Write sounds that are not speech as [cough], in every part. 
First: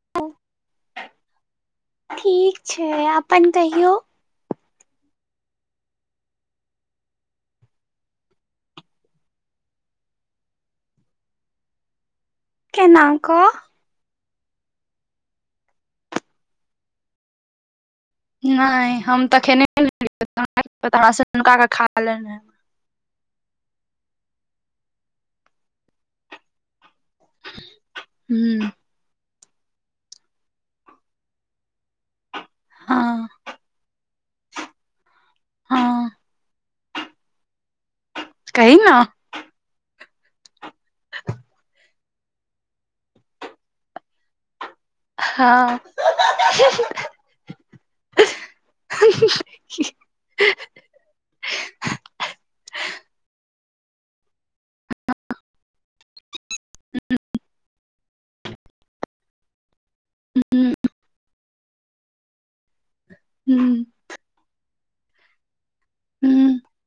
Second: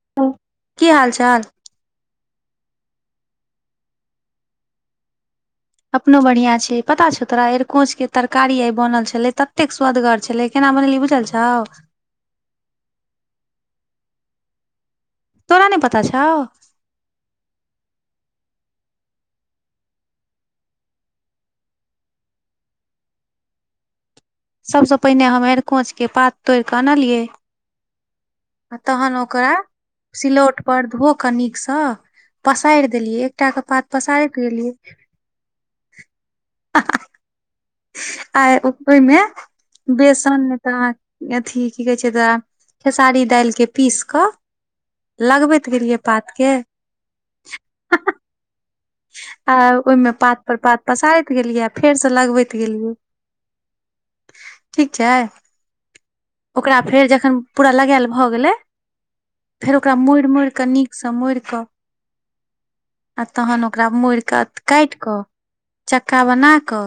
[inaudible] की हाल चाल। ठीक छैय अपन कहियौ। अपनो बढ़िया छैय पता छौ तोरा एर कोच के तरकारी आ बनल छले कतेक स्वदगर छले। केना बनैलिए बुझल छौ। केनाकऽ। तोरा नहि पता छौ। नहि हम तखेने [unintelligible] सभसँ पहिने हम एर कोचके पात तोड़ कऽ अनलियै। हू। आ तहन ओकरा सिलौट पर धो क निक सँ पसारि देलियै हँ एकटाके पात पसारि देलियै। हँ [inaudible] आ कही ने हँ ओहिमे बेसन तऽ अथी की कहे छैय तऽ। खेसारी दाइलके पीस कऽ ह ह लगबैत गेलियै पात के हां हां। [inaudible] आ ओहिमें पात पर पात पसारैत गेलियै आ फेर से लगबैत गेलियै। ठीक छै। ओकरा फेर जखन पूरा लगायल भऽ गेलै फेर ओकरा मोड़ि मोड़ि कऽ नीकसँ मोड़ि कऽ आ तखन ओ ओकरा मोड़िकऽ काटि कऽ चक्का ह बना कऽ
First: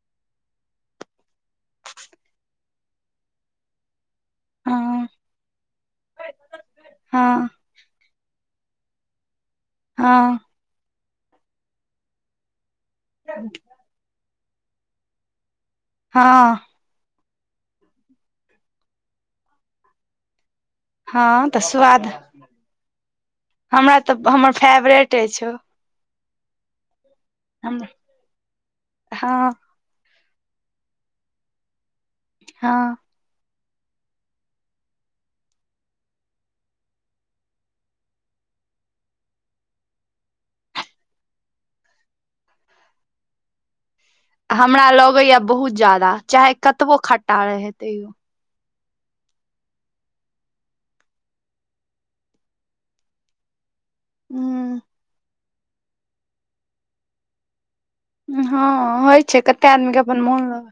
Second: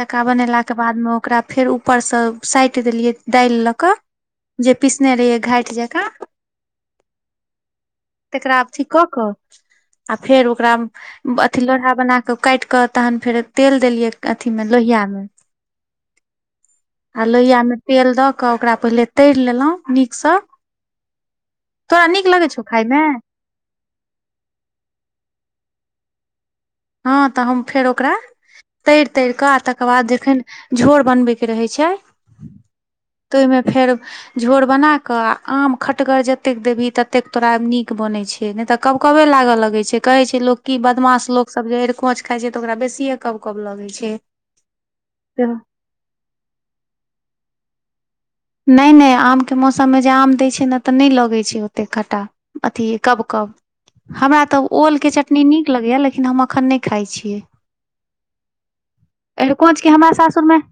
चक्का बनेलाके बादमे ओकरा फेर ऊपरसँ साटि देलियै दालि लऽ कऽ ह जे पिसने रहियै घाटि जकाँ हँ तकरा अथि कऽ कऽ आ फेर ओकरा अथि लोढ़ा बना कऽ काटि कऽ तखन फेर तेल देलियै अथि मे लोहिया मे हँ। आ लोहिया मे तेल दऽ कऽ ओकरा पहिले तरि लेलहुँ नीकसँ हँ तऽ स्वाद तोरा नीक लगै छौ खायमे हमरा तऽ हमर फेवरेट अछि ओ। हँ तऽ हम फेर हँ ओकरा तैर तैर के आ तख ओकर बाद जखन झोर बनबैके रहै छै हँ। तै मे फेर झोर बनाकऽ आ आम खटगर जतेक देबही ततेक तोरा नीक बनैत छै। ने तऽ कबकबे लागऽ लगे छै, कहे छै लोक कि बदमाश लोक सब जे एड़कोंच खाई छै तऽ ओकरा बेसिये कबकब लगै छै। छै। हमरा लगैये बहुत ज्यादा चाहे कतबो खट्टा रहे तैयो नै नै आमके मौसममे जे आम दैत छै ने तऽ नै लगैत छै ओतेक खट्टा अथि कबकब हमरा तऽ ह ओलके चटनी नीक लगैए लेकिन हम अखैन नै खाइत छियै। हँ होय छै कते अरिकोंच आदमी के हमरा अपन मोन सासुर मे लगै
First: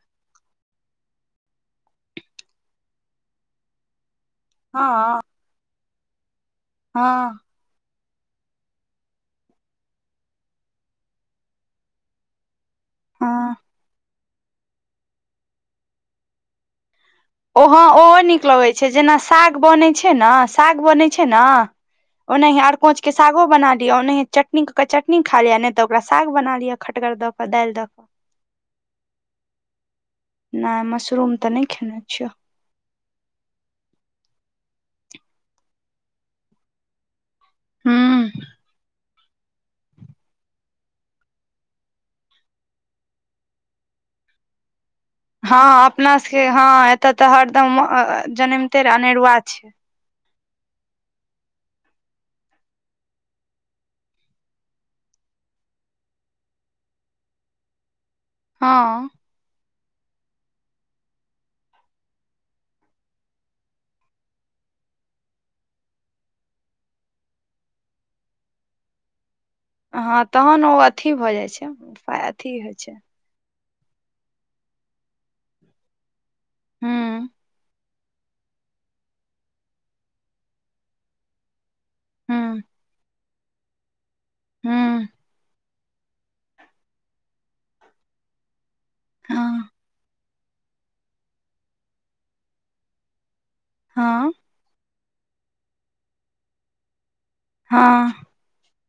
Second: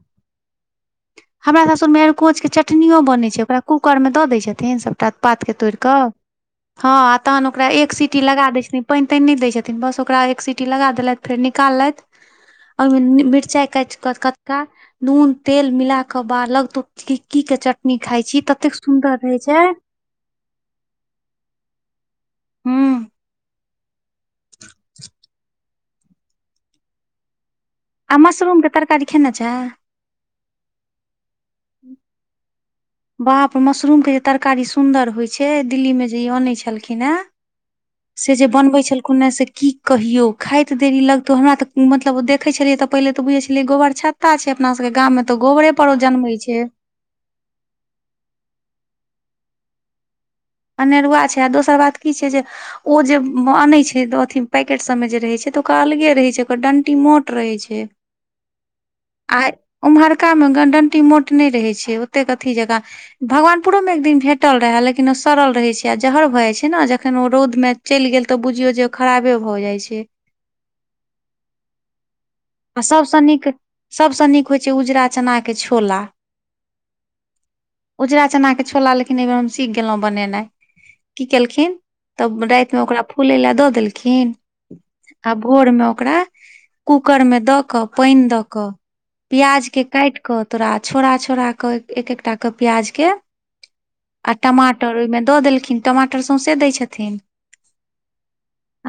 हमरा सासुरमे अरकोंच के चटनियो बनैत छै ओकरा कूकर मे दऽ दै छथिन थिन सबटा हँ पात के तोड़ि कऽ हं आ हँ तखैन ओकरा एक सीटी लगा दै छथिन पानि तानि नहि दै छथिन बस ओकरा एक सीटी लगा देलथि फेर निकाललथि [inaudible] ओहिमे हँ मिरचाइ काटि कऽ कचका नून तेल मिलााकऽ बा लगतौ कि ओ होँ ओहो नीक लगैत छै जेना रहे साग छै बनैत छै ने साग बनैत छै ने ओनैहे एरिकोंच हूँ के सागो बना लियअ आ नै त चटनी के चटनी खा लिय नहि तऽ ओकरा साग बना लियअ खटगर द के दालि द के आ मशरूम के तरकारी खेने छें? ना मशरूम तऽ नहि खेने छियो। बाप रे मशरूम के जे तरकारी सुन्दर होइ छै दिल्ली मे जे ई अनैत छलखिन हे से हूँ जे बनबै छल कोने से की कहिऔ खाइत देरी लगतौ हमरा तऽ मतलब ओ देखै छलियै तऽ पहिले तऽ बुझै छलियै गोबर छात छता छै अपना सबके गाममे हँ अपना सबके हँ एत तऽ हरदम जनमिते र अनेरुआ छै। अनेरुआ छै आ दोसर बात की छै जे ओ जे अनैत छथिन पैकेटसभमे जे रहैत छै तऽ ओकरा अलगे रहैत छै ओकर डंटी मोट रहैत छै। हँ। आ ओम्हरकामे डंटी मोट नहि रहैत छै ओतेक अथि जकाँ भगवानपुरोमे एक दिन भेटल रहै लेकिन ओ सड़ल रहे छै आ जहर भय जाय छै ने जखन ओ रोद में चलि गेल ते बुझियो जे खराबे भए जाय छै। हँ तहन ओ अथी भऽ जाइ छैय। आ सभसँ नीक सभसँ नीक होइ छै उजरा चनाके छोला हँ। उजरा चना के छोला लेकिन एहि बेर हम सीख गेलहुं बनेनाइ की केलखिन। तब हूँ रायतमे ओकरा फूलय ला द देलखिन हूँ आ भोर मे ओकरा। कूकर मे दकऽ पा‌इन द क प्याज हँ के कायट। क तोरा छोड़ा छोड़ा क एक एकटा क प्याज के हँ आ टमाटर। टर ओहि मे द देलखिन्ह टमाटर सौंसे दै छथिन। हं।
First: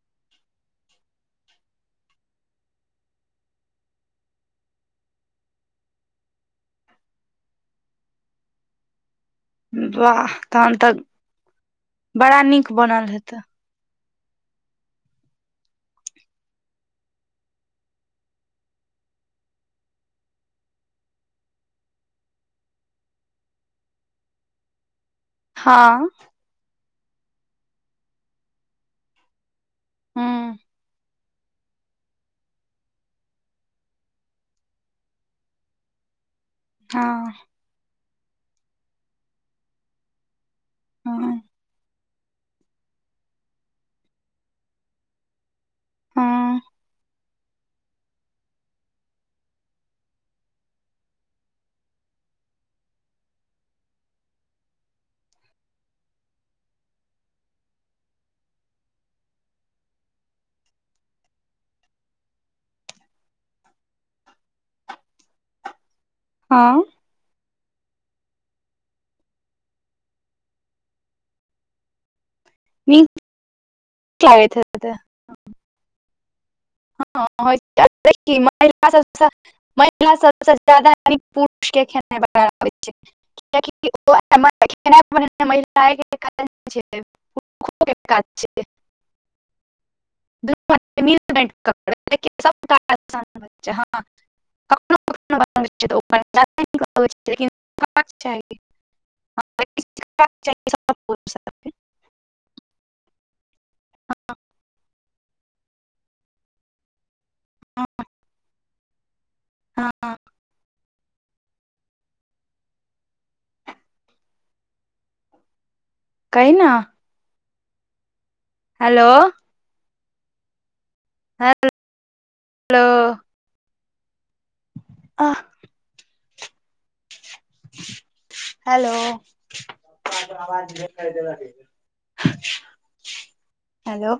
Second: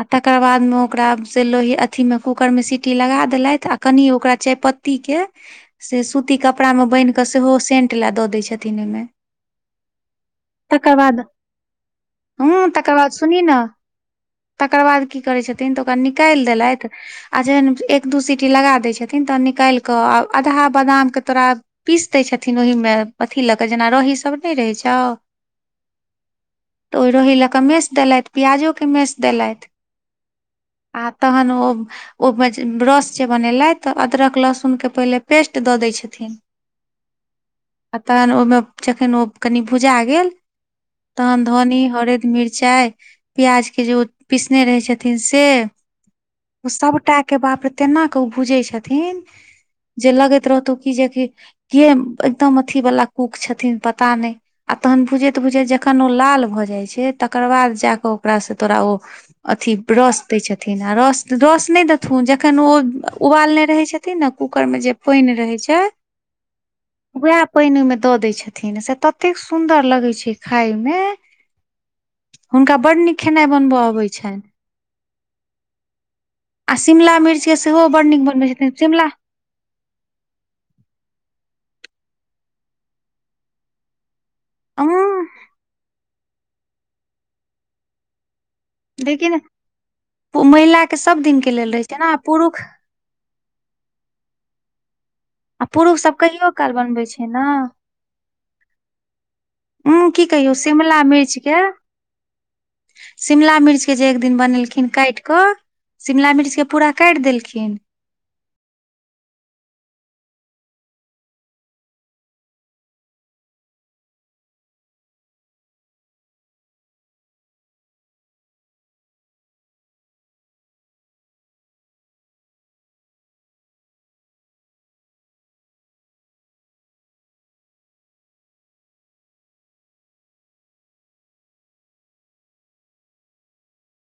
आ तकर बाद मे ओकरा से लोहि अथी मे कूकर मे सी। कुट्टी लगा देलैथ आ कनि ओकरा चायपत्ती के। से सूती कपड़ामे बान्हि क सेहो सेंट ला द दैत छथिन ओइमे। वाह तहन तऽ तकर बाद बड़ा ह नीक तकर बनल बाद हेतै सुनीह न। तकर बाद की करै छथिन त ओकरा निकायल देलैथ आ जेहन। एक दू सीटी लगा दै छथिन तहन निकायल क आ आधाह बादामके तोरा। पीस दैत छथिन ओहीमे अथि ल क जेना रहीसभ नहि रहै छौ। हं। त ओहि रही ल क मेस देलैथ प्याजोके मेस देलैथ। हूं। आ तहन ओ ओ। ब्रस जे बनेलैथ त अदरक लहसुन के पहिले पेस्ट द दै छथिन। हं। आ तहन ओहिमे जखन ओ कनि भुजा गेल तहन हँ धनी हरद मिर्च। चाय प्याज के जे ओ पिसने रहै छथिन से हँ ओ सबटा। के बाप रे तेना क ओ भुजै छथिन जे लगैत रहतौ की जेकी। एकदम अथी वाला कुक छथिन पता नहि। आ तहन भुजैत भुजैत जखन ओ लाल भ जाइ छै तकर बाद जा क ओकरास तोरा ओ। अथी रस दै छथिन आ रस रस नहि देथिन। ऊ जखन ओ उबालने रहै छथिन ने कूकर मे जे पाइन रहै छै। हं। उहे पाइन ओहिमे द दय छथिन से ततेक सुन्दर लगै छै खाय मे। हुनका बड नीक खेनाइ बनब आबै छैन। अ त। [unintelligible] आ शिमला मिर्च के सेहो बड नीक बनबै छथिन शिमला [unintelligible] महिला सब स ज्यादा साद पुष के खै छै। उं [unintelligible] कोन काज छै। लेकिन महिला के सब दिन के लेल रहे छै ने क पुरुष ब हँ। [unintelligible] कखनो कखनो आ बनबै छै तऽ ओ पुरुष सब कनि कहियो ज्यादा काल नीक बनबै लगै छै ने। लेकिन सिखबाक चाही हँ लेकिन उ की सिखबाक कहियौ चाही सब शिमला पुरुष मिर्च के। सबके शिमला मिर्चके जे एक दिन बनेलखिन कायट क शिमला मिर्चके। पूरा कायट देलखिन। हँ- हँ। कहुन। हेलोऊ। हेलोऊ। आह। Hello, [unintelligible] hello.